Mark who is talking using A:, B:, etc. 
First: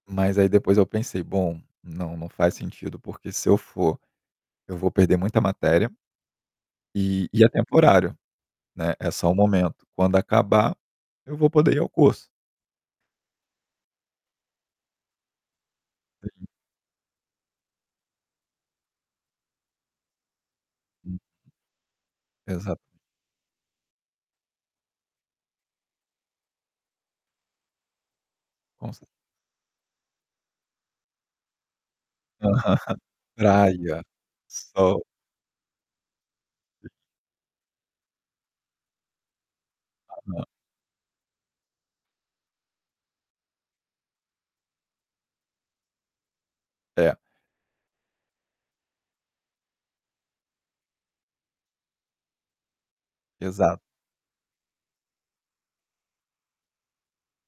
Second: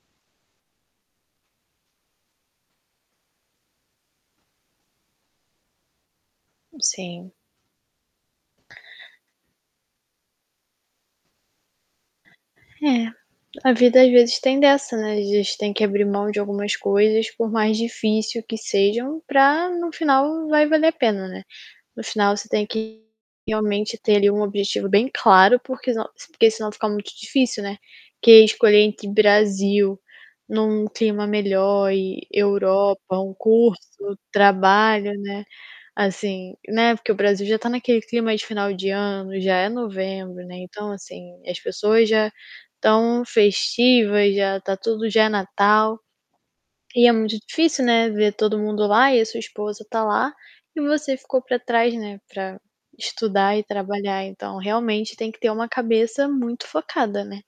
A: Mas aí depois eu pensei: "Bom não não faz sentido porque se eu for, eu vou perder muita matéria. E
B: Sim.
A: e é temporário, né." É só o momento, quando acabar, eu vou poder ir ao curso.
B: É, a vida às vezes tem dessa não é, às vezes tem que abrir mão de
A: [unintelligible]
B: algumas coisas por mais difícil que sejam, para no final vai valer a
A: Hum.
B: pena, né. No final você tem
A: Exato.
B: que realmente ter, ali, um objetivo bem claro porque, senão, porque se não fica muito difícil, né, que é escolher
A: Com cer
B: entre Brasil, num clima melhor e
A: Aham,
B: Europa, um
A: praia,
B: curso,
A: sol.
B: trabalho, né. Assim, né, porque o Brasil já está naquele clima de final de ano, já é novembro,
A: Aham.
B: né, então, assim, as pessoas já estão festivas, já está tudo já é Natal. E é
A: É.
B: muito difícil, né, ver todo mundo lá e a sua esposa está lá, e você ficou para trás né, para estudar e
A: Exato.
B: trabalhar, então realmente tem que ter uma cabeça muito focada, né?